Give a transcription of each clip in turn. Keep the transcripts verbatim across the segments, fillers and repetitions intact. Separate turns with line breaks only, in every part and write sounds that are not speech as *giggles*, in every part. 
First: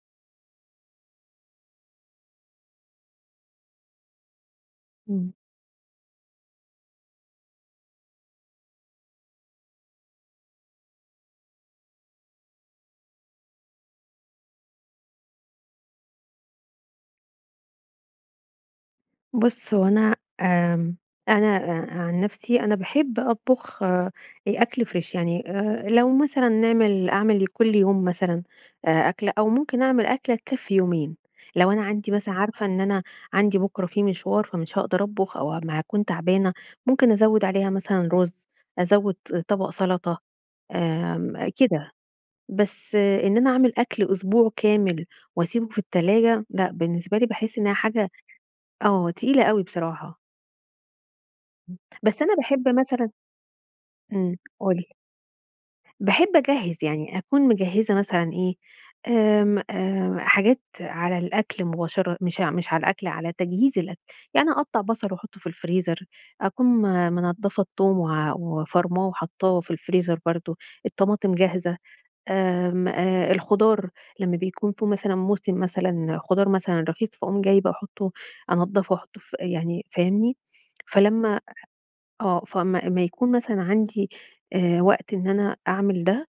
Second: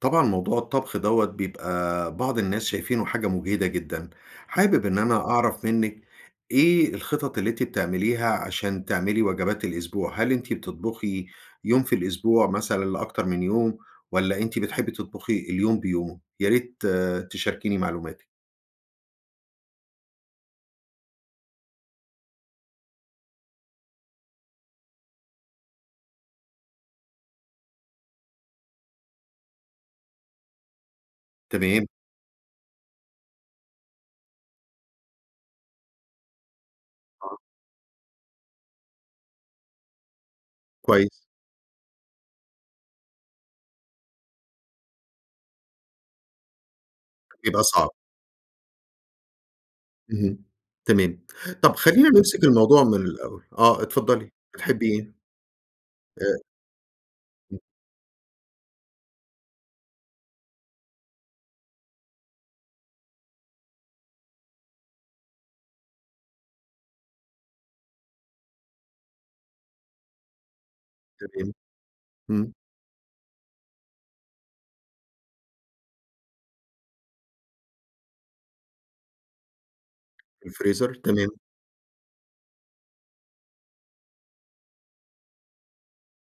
طبعًا موضوع الطبخ دوَّة بيبقى بعض الناس شايفينه حاجة مُجهدة جدًا، حابب إن أنا
إمم.
أعرف منِّك إيه الخطط اللي أنتِ بتعمليها عشان تعملي وجبات الأسبوع، هل أنتِ بتطبخي يوم في الأسبوع مثلًا لأكتر من يوم، والّا أنتِ بتحبي تطبخي اليوم بيومه؟ يا ريت تشاركيني معلوماتِك.
بُصّ، هو أنا آمم أنا آآ، عن نَفسي أنا باحب أطبخ آآ، أكْل Fresh يعني، آآ، لو مثلًا نعمل أعمل لكُلّ يوم مثلًا آآ أكلَة، أو ممكن أعمل أكلَة تكفي يومين، لو أنا
تمام.
عندي مثلًا عارفة إن أنا عندي بكرة في مشوار فمش هاقدر أطبخ أو ه ما أكون تعبانة، ممكن
آه.
أزوّد عليها مثلًا رز، أزوّد طبق سلطة،
كويس.
آمم، كده، بس إن أنا أعمل أكْل أسبوع كامل واسيبه في التلاجة لأ، بالنسبة لي باحس
بيبقى
إنها
صعب.
حاجة آه تقيلة أوي بصراحة.
اهم، تمام. طب خلّينا
بس أنا
نمسك
باحب
الموضوع من
مثلًا
الأول آه اتفضلي،
إمم قول
بتحبي إيه؟
باحب
آآ
أجهّز يعني أكون
*unintelligible*
مجهّزة مثلًا إيه، آمم، آآ، حاجات على الأكْل مباشر مش ع مش على الأكْل، على تجهيز الأكْل، يعني أقطّع بصل واحطه في الفريزر، أكون م منضفة التوم و وفارماه وحاطاه في الفريزر برضو، الطماطم
تمام،
جاهزة،
إمم.
آمم، آآ، الخضار لمّا بيكون في مثلًا موسم مثلًا خضار مثلًا رخيص، فاقوم جايبة احطّه أنضفه واحطّه ف يعني فاهمني؟
الفريزر؟ تمام.
فلمّا آه فاما اما يكون مثلًا عندي آآ، وقت إن أنا أعمل ده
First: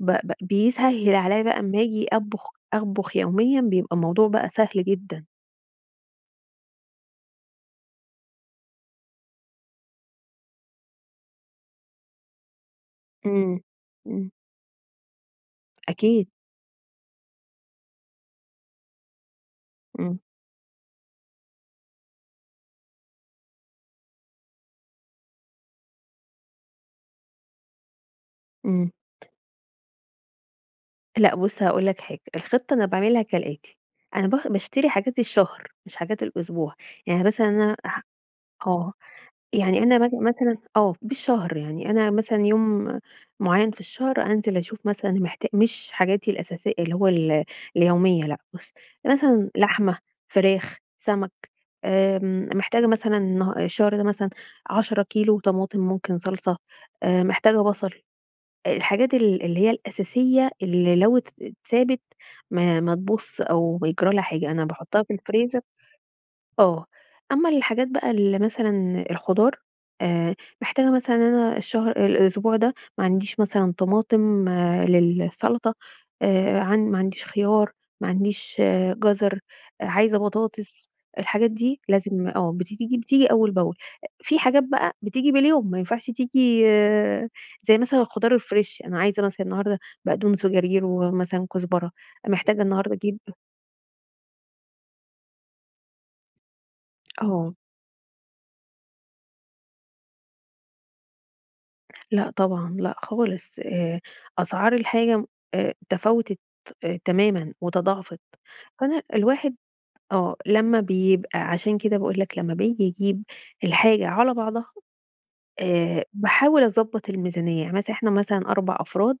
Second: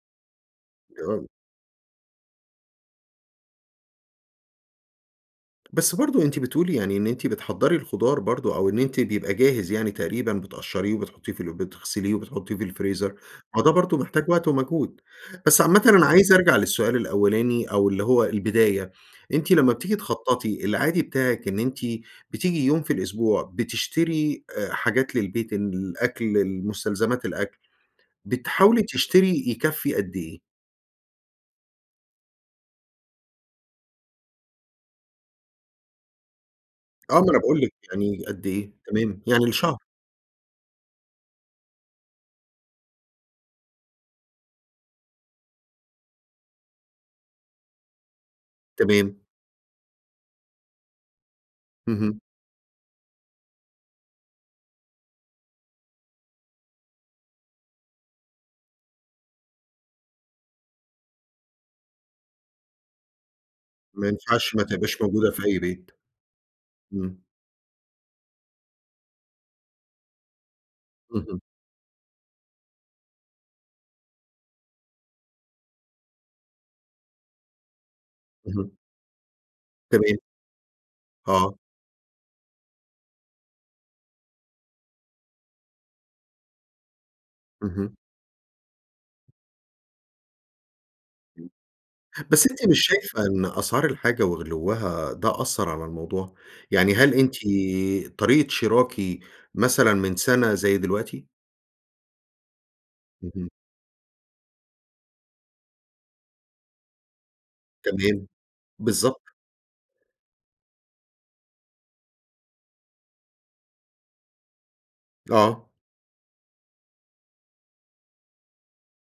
ب ب بيسهّل
*unintelligible*
عليَّ بقى امّا أجي أطبخ أطبخ يوميًا بيبقى الموضوع بقى سهل جدًا.
بس برضو أنتِ بتقولي يعني إن أنتِ بتحضّري الخضار برضو أو إن أنتِ بيبقى جاهز يعني تقريبًا بتقشريه وبتحطيه في ال بتغسليه وبتحطيه في الفريزر،
إمم،
ما ده برضو محتاج
إمم.
وقت ومجهود، بس عامةً أنا
أكيد.
عايز أرجع للسؤال الأولاني أو اللي هو البداية، أنتِ لمّا بتيجي
إمم.
تخططي، العادي بتاعك إن أنتِ بتيجي يوم في الأسبوع بتشتري آآ، حاجات للبيت، الأكْل، المستلزمات، الأكْل، بتحاولي
إمم.
تشتري يكَفّي قدّ إيه؟
لأ بُصّ هاقول لك حاجة، الخطة أنا باعملها كالآتي، أنا ب باشتري حاجات الشهر مش حاجات الأسبوع،
آه
يعني
ما أنا
مثلًا
بقول لِك
أنا ح
يعني قدّ إيه؟
آه،
تمام يعني لشهر.
يعني أنا مث مثلًا آه، بالشهر يعني، أنا مثلًا يوم معيّن في الشهر أنزل أشوف مثلًا محتا مش حاجاتي الأساسي اللي هو ال اليومية، لأ بُصّ
تمام.
مثلًا لحمة، فراخ، سمك،
اهم.
آمم، محتاجة مثلًا النها الشهر ده مثلًا عشرة كيلو طماطم ممكن صلصة، آآ، محتاجة بصل، آآ، الحاجات ال اللي هي الأساسية اللي لو ات اتسابت ما ما تبوظش أو
ما
بيجرى لها حاجة،
ينفعش
أنا
متبقاش
باحطها في
موجودة في أي
الفريزر
بيت.
آه،
إمم.
أمّا الحاجات بقى اللي مثلًا الخضار آآ، محتاجة مثلًا
اهم.
أنا الشهر الأسبوع ده ما عنديش مثلًا طماطم للسلطة، آآ، عن ما عنديش خيار، ما عنديش
اهم.
جزر،
تمام.
عايزة بطاطس، الحاجات
آه.
دي لازم آه بت تيجي بتيجي أول بأول، في حاجات بقى بتيجي باليوم ما ينفعش تيجي زي
اهم.
مثلًا الخضار الفريش، أنا عايزة مثلًا النهاردة بقدونس وجرجير ومثلًا كزبرة،
بس
محتاجة
أنتِ مش
النهاردة أجيب
شايفة إن أسعار الحاجة وغلوّها ده أثّر على الموضوع، يعني هل أنتِ
آه.
طريقة شراكِ مثلًا من سنة زي دلوقتي؟
لأ طبعًا، لأ
اهم.
خالص، آآ، أسعار الحاجة آآ، تفاوتت تمامًا وتضاعفت،
تمام،
أنا
بالضبط.
الواحد آه لمّا بيبقى عشان كده باقول لك لمّا بيجي يجيب الحاجة على بعضها
آه.
آآ، باحاول أضبّط الميزانية يعني مثلًا إحنا مثلًا أربع أفراد،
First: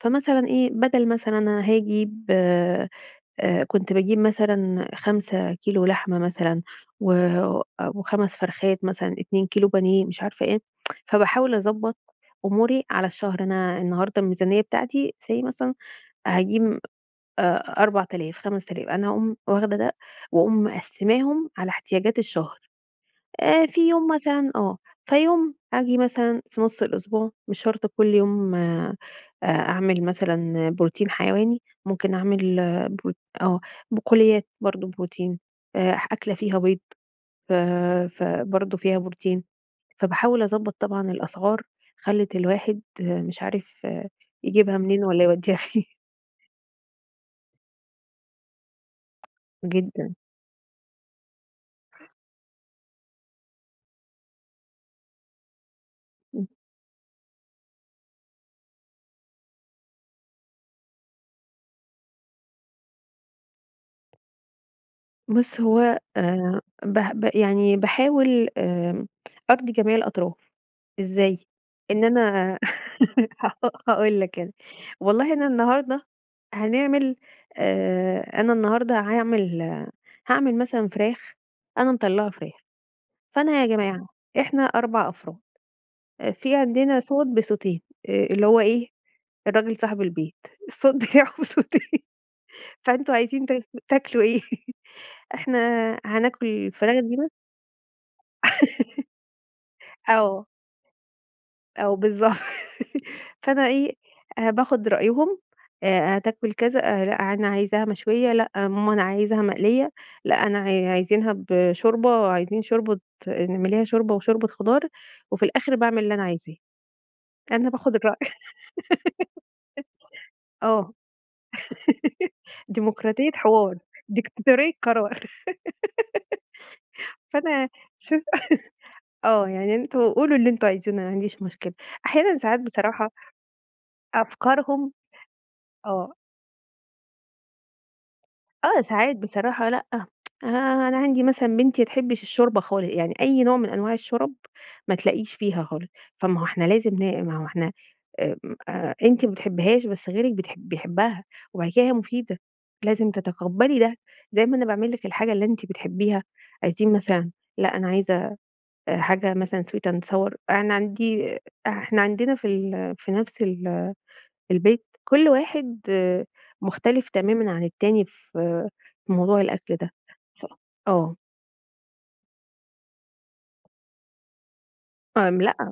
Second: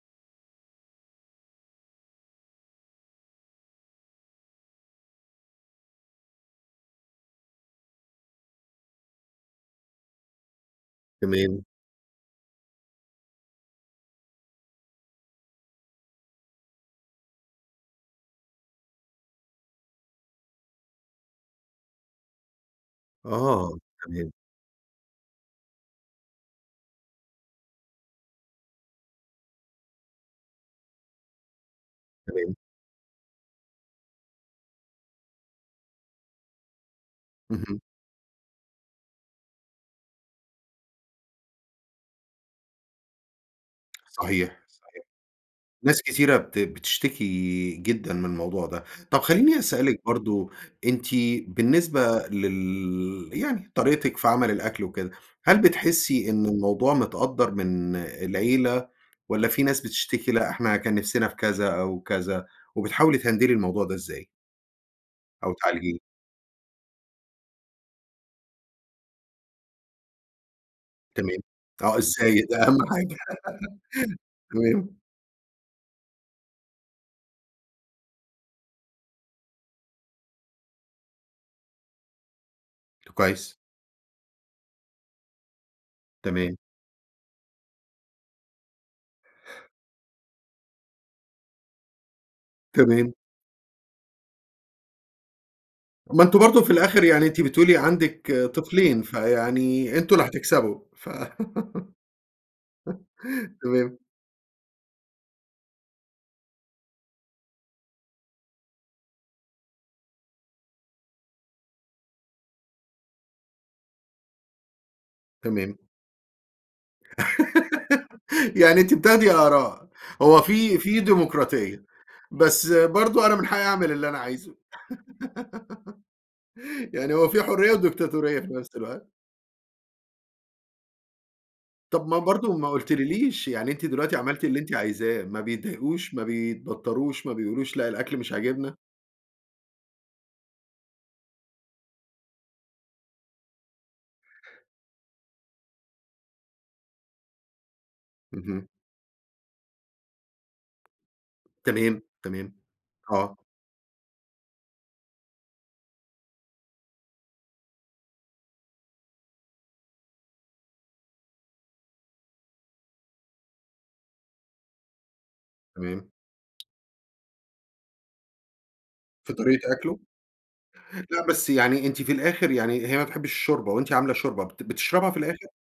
فمثلًا إيه بدل مثلًا أنا هاجيب آآ، كنت باجيب مثلًا خمسة كيلو لحمة مثلًا، و أ وخمس فرخات مثلًا، اتنين كيلو بانيه، مش عارفة إيه، *tsk* فباحاول
تمام.
أضبّط أموري على الشهر، أنا النهارده الميزانية بتاعتي say مثلًا هاجيب أربعتلاف خمستلاف أنا أقوم واخدة ده وأقوم مقسّماهم على احتياجات الشهر، آآ،
آه،
في يوم
تمام.
مثلًا آه، فيوم آجي مثلًا في نص الأسبوع مش شرط كل يوم آآ، أ أعمل مثلًا بروتين حيواني، ممكن
تمام.
أعمل ب آه بقوليات برضه بروتين آآ، أكلة فيها بيض ف
اهم.
فبرضه فيها بروتين، فباحاول أضبّط طبعًا الأسعار خلِّت الواحد مش عارف
صحيح،
يجيبها
صحيح
منين والّا يوديها فين. *chuckles*
ناس كتيرة بت بتشتكي جدًا من الموضوع ده، طَب خليني أسألِك
جدًا.
برضه أنتِ بالنسبة لل يعني طريقتك في عمل الأكل وكده، هل بتحسي إن
إمم.
الموضوع متقدّر من العيلة، والّا في ناس بتشتكي لأ إحنا كان نفسنا في كذا أو كذا، وبتحاولي تهندلي الموضوع ده إزاي؟ أو
بُص،
تعالجيه.
هو آآ به ب يعني باحاول آمم أرضي جميع الأطراف.
تمام.
إزاي؟
آه
إن
إزاي
أنا
ده أهم حاجة
*laughs* هاقول
*laughs*
لك أنا،
تمام.
والله أنا النهاردة هنعمل آآ، أنا النهاردة هاعمل هاعمل مثلًا فراخ، أنا مطلّعة فراخ. فأنا
كويس.
يا جماعة إحنا أربع أفراد، أ
تمام.
في عندنا صوت بصوتين، آآ اللي هو إيه؟ الراجل صاحب البيت. الصوت بتاعه بصوتين *laughs* فأنتم
تمام.
عايزين تاكل تاكلوا إيه؟ *chuckles* إحنا
ما أنتم
هناكل
برضه في
الفراخ
الآخر
دي
يعني
بس
أنتِ بتقولي عندِك
*laughs*
طفلين، فيعني أنتم اللي
آه.
هتكسبوا ف
آه بالضبط.
*laughs*
فأنا إيه،
تمام.
أ باخد رأيهم أ-أ هتاكل كذا أ لأ أنا عايزاها مشوية لأ ماما أنا عايزها مقلية. لأ أنا ع عايزنها بشوربة، عايزين شوربة اعمليها شوربة وشوربة خضار، وفي الآخر
تمام.
باعمل اللي أنا عايزاه. أنا باخد الرأي
*laughs* يعني أنتِ بتاخدي آراء. هو
*laughs*
في
آه.
في ديموقراطية.
*laughs*
بس برضه
ديموقراطية
أنا من حقّي
حوار.
أعمل اللي أنا عايزه.
ديكتاتورية قرار.
*giggles* يعني
*giggles*
هو في
فأنا
حُريّة
شوف
وديكتاتورية في نفس
*chuckles*
الوقت.
آه. يعني أنتم قولوا اللي أنتم عاوزينه ما عنديش مشكلة.
طب ما
أحيانًا
برضه
ساعات
ما
بصراحة
قُلتليليش يعني أنتِ دلوقتي عملتِ اللي أنتِ
أفكارهم
عايزاه ما بيتضايقوش،
آه.
ما بيتبطّروش، ما بيقولوش لأ الأكل مش عاجبنا؟
آه ساعات بصراحة لأ. *tsk* أنا أنا عندي مثلًا بنتي ما بتحبش الشوربة خالص. يعني أي نوع من أنواع الشورَب ما تلاقيش فيها خالص. فما هو إحنا لازم ن ما هو إحنا ام
اهم.
أ أنتِ ما بتحبّيهاش بس غيرِك بتح بيحبها. وبعد كده هي
تمام.
مفيدة،
تمام.
لازم
آه.
تتقبّلي ده زي ما أنا باعملِك الحاجة اللي أنتِ بتحبيها عايزين مثلًا لأ أنا عايزة أ حاجة مثلًا Sweet and Sour أنا عندي إحنا عندنا فال في نفس ال البيت، كل واحد
تمام.
مختلف تمامًا عن التاني في في
في
موضوع
طريقة
الأكل ده.
أكله؟
ف آه.
لأ بس يعني أنتِ في الآخر يعني هي ما بتحبّيش الشوربة وأنتِ عاملة شوربة بت بتشربها في
آمم
الآخر؟
لأ.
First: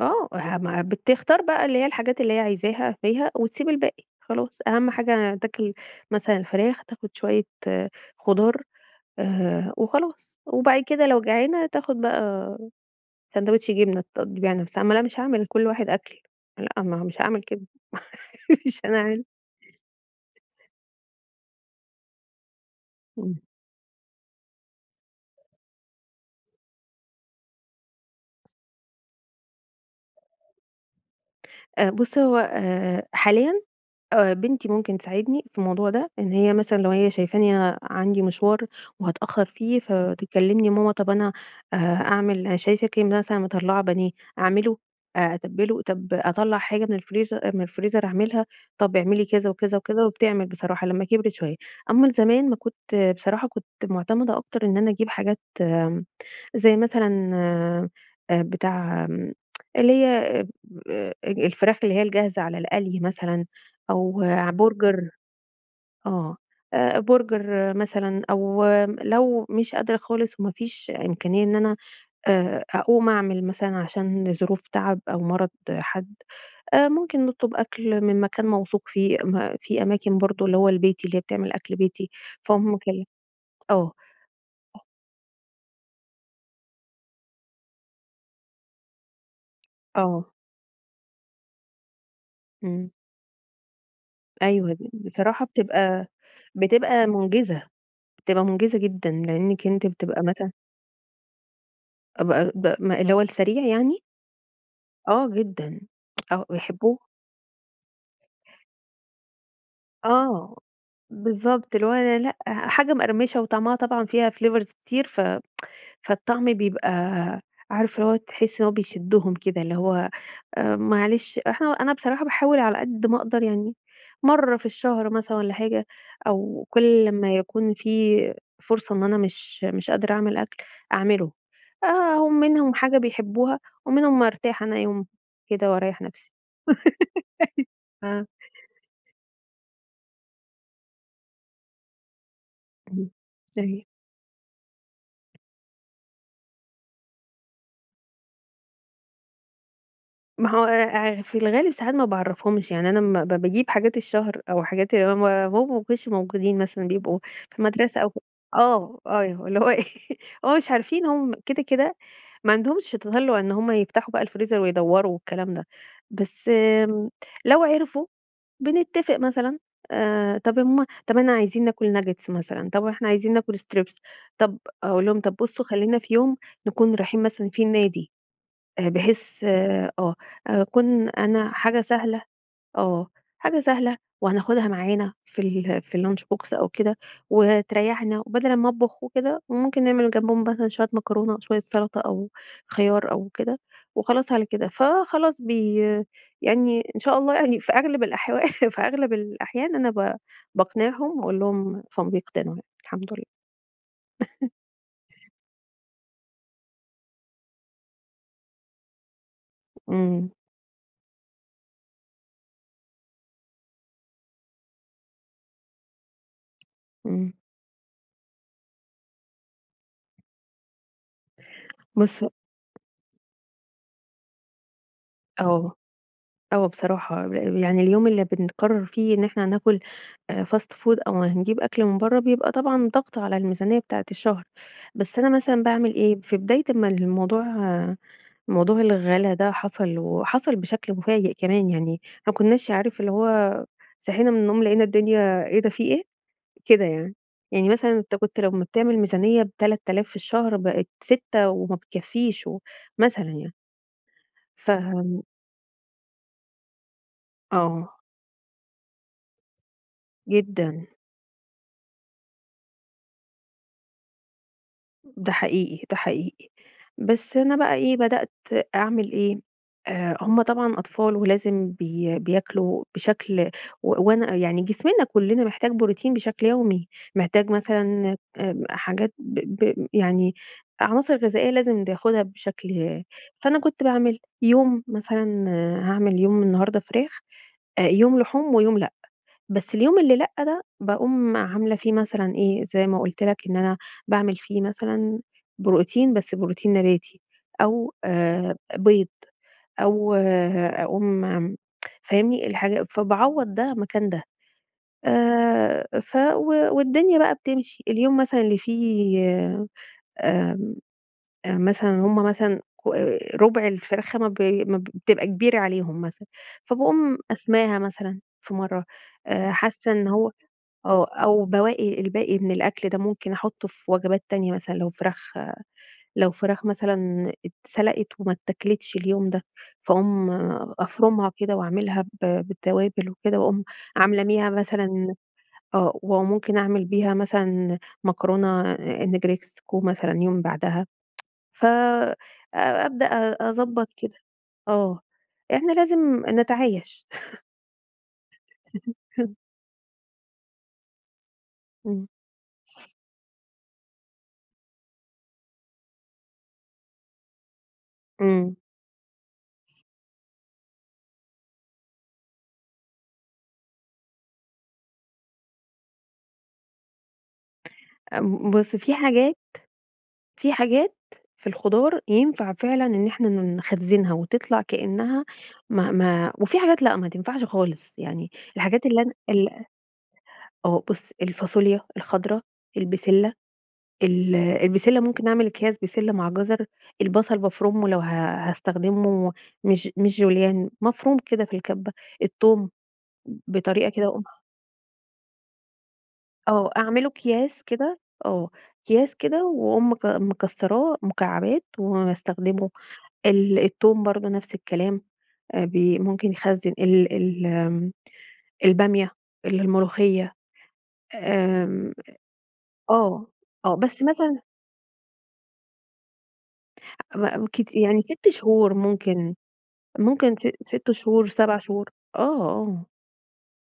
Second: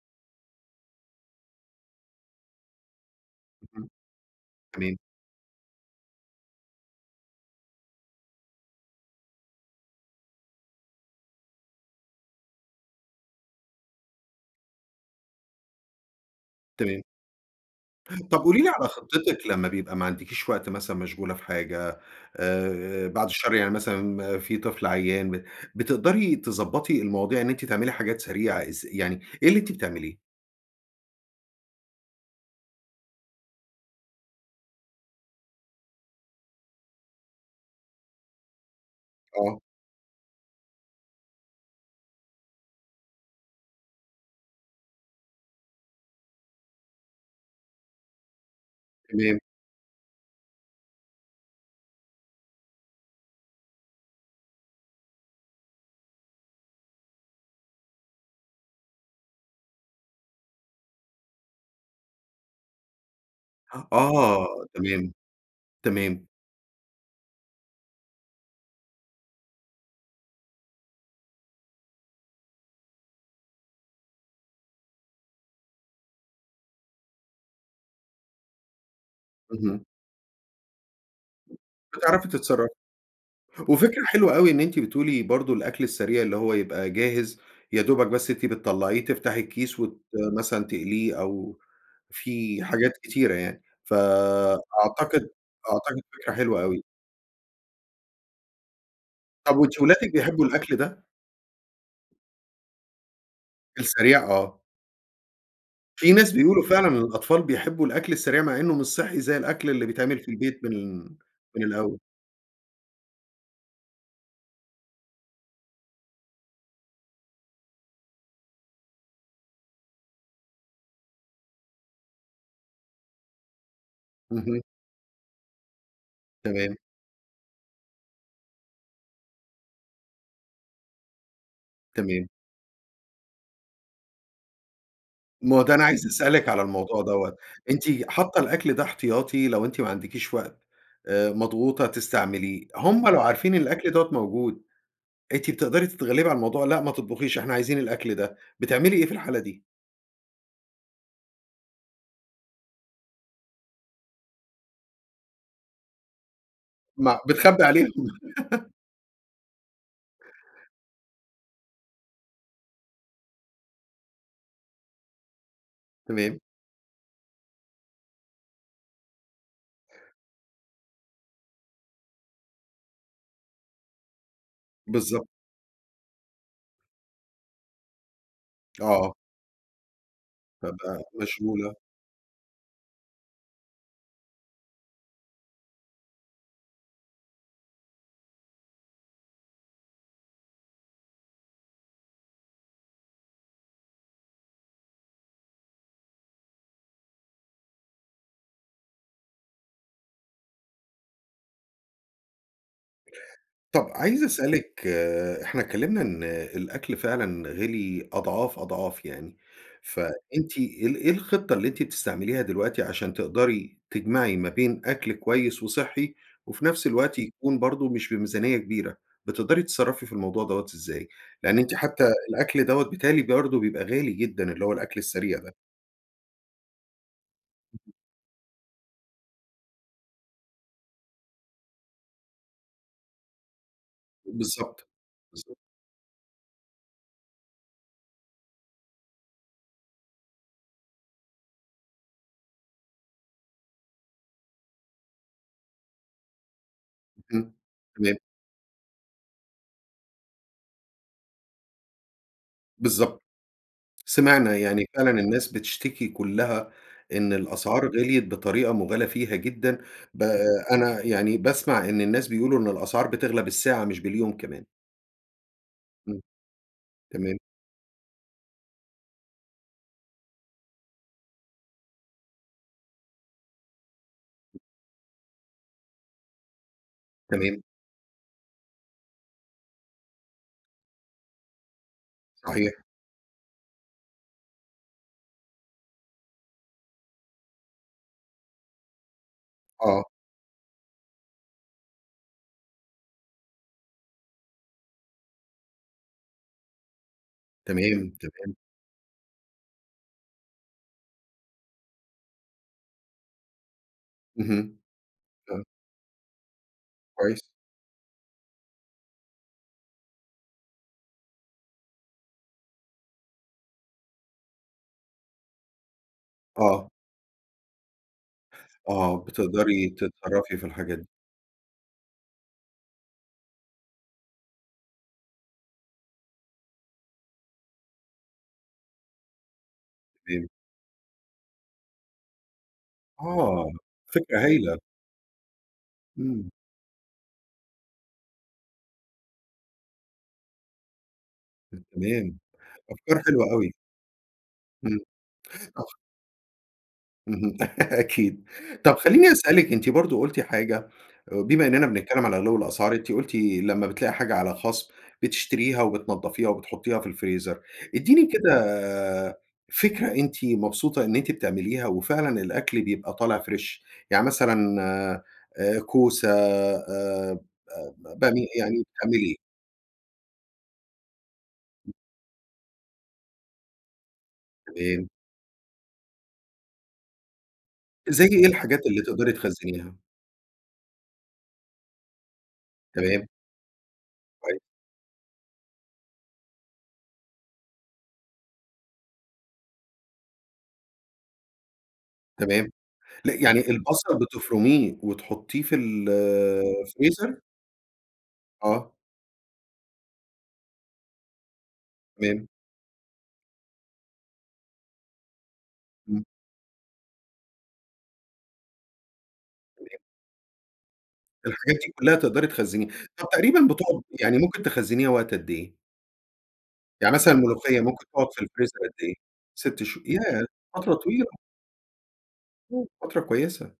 آه. ها ما بتختار بقى اللي هي الحاجات اللي هي عايزاها فيها وتسيب
اهم.
الباقي. خلاص أهم
تمام.
حاجة تاكل مثلًا الفراخ، تاخد شوية خضار آآ وخلاص. وبعد كده لو جعانه تاخد بقي ساندوتش جبنة تقضّي بيها نفسها. ما أنا مش هاعمل لكل واحد أكل. لأ ما
تمام.
مش هاعامل كده.
طب قولي
*chuckles*
لي
مش
على
هنعمل.
خطِّتِك لمّا بيبقى ما عندكيش وقت مثلًا مشغولة في حاجة، آآ بعد
إمم.
الشر يعني مثلًا في طفل عيّان ب بتقدري تضبّطي المواضيع إن أنتِ تعملي حاجات سريعة إز يعني إيه اللي أنتِ بتعمليه؟
أ بُص، هو آآ حاليًا أ بنتي ممكن تساعدني في الموضوع ده، إن هي مثلًا لو هي شايفاني أنا عندي مشوار وهتأخّر
آه.
فيه فتكلّمني: "ماما طب أنا أه أعمل أنا شايفاكِ مثلًا مطلّعة بانيه أعمله؟ أ أتبِّله؟ طب أطلّع حاجة من الفريزر أ من الفريزر أعملها؟" طب اعملي
تمام.
كذا وكذا وكذا وبتعمل بصراحة لمّا كِبرِت شوية. أمّا زمان ما كنت بصراحة كنت مُعتمدة أكتر إن أنا أجيب حاجات م زي مثلًا أ بتاع م *tsk* اللي هي اب أ اج الفراخ اللي هي الجاهزة على القلي مثلًا، أو
آه
ع برجر
تمام. تمام.
آه. أ برجر مثلًا أو م لو مش قادرة خالص وما فيش إمكانية إن أنا آآ أقوم أعمل مثلًا عشان ظروف تعب أو مرض حد، أ ممكن نطلب أكل من مكان موثوق فيه. ما في
اهم.
أماكن برضه اللي هو البيتي اللي هي بتعمل أكل بيتي.
بتعرفي تتصرّفي.
فأقوم مكل آه.
وفكرة حلوة أوي إن أنتِ بتقولي برضه الأكل السريع اللي هو يبقى جاهز يدوبك بس أنتِ بتطلّعيه تفتحي الكيس وت
آه.
مثلًا تقليه أو في
إمم.
حاجات كتيرة يعني.
أيوه د
فأعتقد،
بصراحة
أعتقد
بتبقى
فكرة حلوة أوي.
بتبقى مُنجِزة. بتبقى مُنجِزة جدًا
طب
لإنّك
وأنتِ
أنت
ولادِك
بتبقى
بيحبوا
مثلًا
الأكل ده؟
ب ب ما اللي هو السريع يعني؟
السريع آه.
آه جدًا،
في ناس
آه،
بيقولوا فعلًا
بيحبوه.
الأطفال بيحبّوا الأكل السريع، مع إنه مش صحّي زي الأكل اللي بيتعمل في
آه،
البيت من من
بالضبط اللي هو
الأول.
أنا لأ، حاجة مقرمشة وطعمها طبعًا فيها flavors كتير ف *tsk* فالطعم بيبقى عارف اللي هو تحس إنه بيشدّهم كده اللي هو آآ، معلش إحنا أنا بصراحة باحاول على قد ما أقدر يعني مرّة
اهم.
في الشهر مثلًا والَّا حاجة، أو
تمام.
كُلّ لمّا يكون في فرصة إن أنا مش مش قادرة أعمل أكل أعملُه. آآ، أهو
تمام.
منهم حاجة بيحبوها ومنهم أرتاح أنا يوم
ما هو
كده
ده أنا
وأريّح
عايز
نفسي
أسألِك على الموضوع دوّة،
*giggles*
أنتِ
أيوه، ها.
حاطة الأكل ده احتياطي لو أنتِ ما عندكيش وقت آآ، مضغوطة تستعمليه، هم
امم،
لو عارفين
أيوه.
الأكل دوَّة موجود، أنتِ بتقدري تتغلّبي على الموضوع، "لأ ما تطبخيش، إحنا عايزين الأكل ده." بتعملي إيه في الحالة دي؟
ما هو آآ، في الغالب ساعات ما باعرّفهمش، يعني أنا امّا ب باجيب حاجات الشهر أو حاجات اللي هم هم ما بيكونوش موجودين مثلًا
م
بيبقوا في
بتخبي عليهم.
المدرسة أو ف
*laughs*
آه، أيوه، اللي هو إيه *laughs* هم مش عارفين هم كده، كده ما عندهمش تَطلُّع إن هم يفتحوا بقى الفريزر ويدوّروا والكلام ده.
تمام.
بس امم، لو عرفوا بنتفق مثلًا آآ، "طَب يا ماما طَب إحنا عايزين ناكل ناجيتس مثلًا طَب إحنا عايزين ناكل strips طَب" أقول لهم:
بالضبط.
"طَب بصوا خلّينا في يوم نكون رايحين مثلًا فيه النادي." آآ،
آه.
بحيث آآ، آه
هابقى
أكون أنا
مشغولة.
حاجة سهلة آه، حاجة سهلة وهناخدها معانا في ال في الlunch box أو كده وتريّحنا وبدل امّا أطبخ وكده، وممكن نعمل جنبهم مثلًا شوية مكرونة، شوية سلطة، أو خيار أو كده وخلاص على كده. فخلاص بي يعني إن شاء الله يعني في أغلب الأحوا *chuckles* في أغلب الأحيان أنا ب باقنعهم وأقول لهم فبيقتنعوا يعني الحمد لله.
طَب عايز
*chuckles*
أسألِك آآ، إحنا اتكلمنا إن الأكل فعلًا غِلي أضعاف، أضعاف يعني،
إمم.
فأنتِ إيه ال إيه الخطّة اللي أنتِ بتستعمليها دلوقتي عشان تقدري تجمعي ما بين أكل كويس وصحّي، وفي نفس الوقت
إمم.
يكون برضه مش بميزانية كبيرة، بتقدري تتصرّفي في الموضوع دوَّة إزاي؟ لأن أنتِ حتى
بُصّ
الأكل دوَّة بيتهيألي برضه بيبقى غالي جدًا، اللي هو الأكل السريع ده.
آه، آه بصراحة، ل يعني اليوم اللي بنقرّر فيه إن إحنا ناكل آآ fast food أو هنجيب أكل من برّه بيبقى طبعًا ضغط على الميزانية بتاعة الشهر.
بالضبط،
بس أنا
بالضبط.
مثلًا باعمل إيه، في بداية أمّا الموضوع موضوع الغلا ده حصل وحصل بشكل مفاجئ كمان يعني، ما كناش عارف اللي هو صحينا من النوم لقينا الدنيا إيه ده في إيه! كده يعني،
إمم،
يعني مثلًا أنت
تمام.
كنت لمّا بتعمل ميزانية بتلات آلاف في الشهر بقت سِتّة وما بِتكفّيش و
بالضبط
مثلًا يعني.
سِمعنا
ف
يعني فعلًا الناس بتشتكي كلّها إن الأسعار
آه.
غِليت بطريقة مُبالغ فيها جدًا، ب آآ،
جدًا.
أنا يعني باسمع إن الناس بيقولوا إن الأسعار بتغلى بالساعة مش باليوم كمان.
ده حقيقي، ده
إمم.
حقيقي. بس
تمام.
أنا بقى إيه، بدأت أعمل إيه؟ آآ هم طبعًا أطفال ولازم بي بياكلوا بشكل و وأنا يعني جسمنا كُلّنا محتاج بروتين بشكل يومي. محتاج
تمام.
مثلًا آمم حاجات ب ب يعني عناصر غذائية لازم بياخدها
صحيح.
بشكل فأنا كنت باعمل يوم مثلًا هاعمل يوم النهارده فراخ، أ يوم لحوم ويوم لأ. بس اليوم
آه.
اللي لأ ده، باقوم عاملة فيه مثلًا إيه، زي ما قُلت لك إن أنا باعمل فيه مثلًا بروتين، بس بروتين نباتي أو
تمام،
آآ
تمام.
أ بيض أو أقوم عم *tsk* فاهمني. الحاجة فباعوّض ده مكان ده.
اهم. آه.
آآ ف و والدنيا بقى
كويس.
بتمشي. اليوم مثلًا اللي فيه آمم أ مثلًا هم مثلًا كو رُبع الفرخة ما ب ما بتبقى كبيرة عليهم مثلًا،
آه.
فباقوم قسماها مثلًا في مرّة
آه.
أ
بتقدري
حاسّة إن هو
تتصرّفي في الحاجات
آه.
دي.
أو بواقي الباقي من الأكل ده ممكن أحُطّه في وجبات تانية مثلًا لو فراخ لو فراخ مثلًا اتسلَقت وما اتّاكلتش اليوم ده، فاقوم
*unintelligible*
أفرُمها كده وأعملها ب بالتوابل وكده وأقوم
آه.
عاملة
فكرة
بيها
هايلة.
مثلًا آه.
إمم.
وممكن أعمل بيها مثلًا مكرونة النجرسكو مثلًا يوم بعدها *tsk* ف
ت
أ
تمام.
أبدأ
أفكار حلوة أوي.
أضبّط كده.
إمم،
آه. إحنا
أخ
لازم نتعايش.
اهم، *laughs* أكيد. طب خلّيني
*chuckles*
أسألِك أنتِ برضه قُلتِ حاجة بما إنّنا
إمم.
بنتكلّم على غِلِو الأسعار أنتِ قُلتِ لمّا بتلاقي حاجة عليها خصم، بتشتريها وبتنضّفيها وبتحطّيها في الفريزر. ادّيني
إمم.
كده فكرة أنتِ مبسوطة إن أنتِ بتعمليها وفعلًا الأكل بيبقى طالع فريش؟ يعني مثلًا آآ كوسة آآ ب بامي
آمم بُص،
يعني
في
بتعملي إيه؟
حاجات في حاجات في الخضار ينفع فعلًا إن إحنا ن نخزّنها وتطلع
تمام.
كإنّها ما ما وفي حاجات لأ ما تنفعش خالص.
زي
يعني
إيه الحاجات
الحاجات
اللي
اللي أنا
تقدري
ال أ
تخزنّيها؟
آه. بُص، الفاصوليا الخضرا،
تمام.
البِسِلَّة ال
حلو.
البِسِلَّة ممكن نعمل أكياس بسلة مع جزر، البصل بافرُمه لو ه هاستخدمه مش مش جوليان، مفروم كده في الكَبّة. التوم
تمام. لأ
ب
يعني
بطريقة كده
البصل
وأقوم
بتفرُميه وتحطّيه في ال
آه. أعمله
الفريزر؟
أكياس كده آه.
آه.
أكياس كده وأقوم مك مكسّراه مكعبات
تمام.
واستخدمه. ال التوم برضه نفس الكلام. أ بي
إمم.
ممكن يخزّن ال ال آمم البامية،
*unintelligible*
الملوخية.
الحاجات دي
آمم
كُلّها تقدري تخزّنيها.
آه.
طب تقريبًا
آه.
بتقعد
بس
يعني
مثلًا
ممكن تخزّنيها وقت قد إيه؟ يعني
ح
مثلًا
مأ كت
المُلوخيّة
يعني
ممكن تُقعد
سِتّ
في
شهور
الفريزر قد إيه؟
ممكن،
سِتّ شهو
ممكن
ياه!
سِ سِتّ
فترة طويلة!
شهور سَبَع شهور، آه، آه.
*unintelligible* فترة كويسة.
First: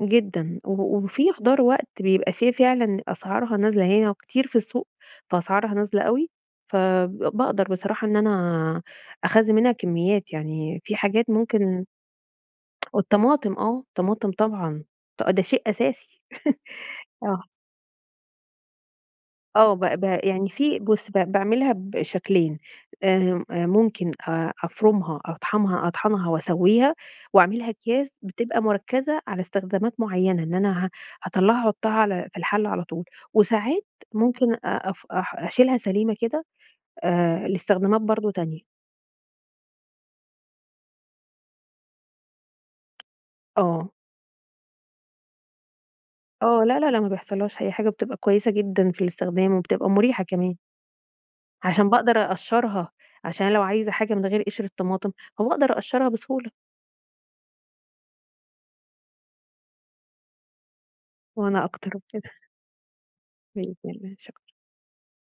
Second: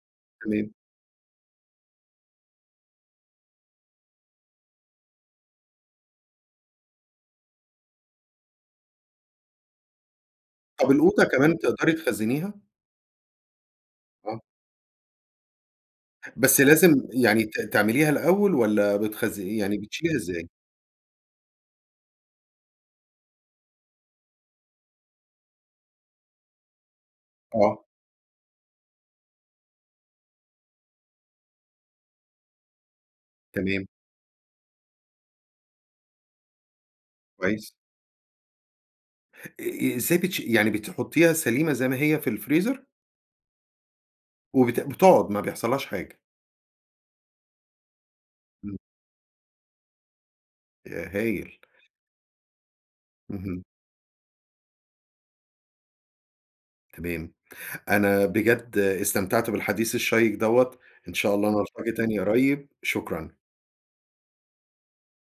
جدًا،
تمام.
و وفي خُضار وقت بيبقى في فعلًا أسعارها نازلة هي كتير في السوق، فأسعارها نازلة أوي، فب بأقدر بصراحة إن أنا أخزّن منها كمّيات، يعني
طب
في
القوطة
حاجات
كمان
ممكن
تقدري تخزنيها؟
*tsk* والطماطم آه، الطماطم
آه.
طبعًا، ط ده شيء أساسي،
بس لازم
*laughs* آه.
يعني ت تعمليها الأول، والَّا بتخزن
آه،
يعني
با
بتشيليها
با يعني
إزاي؟
في بُصّ با باعملها بشكلين، آمم، ممكن آآ، أفرُمها أطحمها أطحَنها وأسوّيها وأعملها
آه.
أكياس بتبقى مُركّزة على استخدامات مُعينة، إن أنا ه هاطَلّعها أحُطّها على في الحلّة على طول. وساعات
تمام.
ممكن أف أ أشيلها سليمة كده، آآ،
كويس.
لإستخدامات برضه تانية.
إ إزاي بتشي يعني بتحُطّيها سليمة زي ما هي في الفريزر؟
آه.
وبت بتقعد ما بيحصلّهاش حاجة.
آه، لا لا لأ ما بيحصلّهاش أي حاجة، بتبقى كويسة
إمم.
جدًا في الاستخدام، وبتبقى مُريحة كمان.
ياه! هايل.
عشان بأقدر أقشّرها، عشان أنا لو
اهم.
عايزة حاجة من غير قِشر الطماطم، فباقدر أقشّرها بسهولة.
تمام. أنا بجد استمتعت بالحديث الشيّق دوَّة، إن شاء الله
وأنا
نلتقي
أكتر. *unintelligible*
تاني
*chuckles*
قريب، شكرًا.
بإذن الله، شكرًا.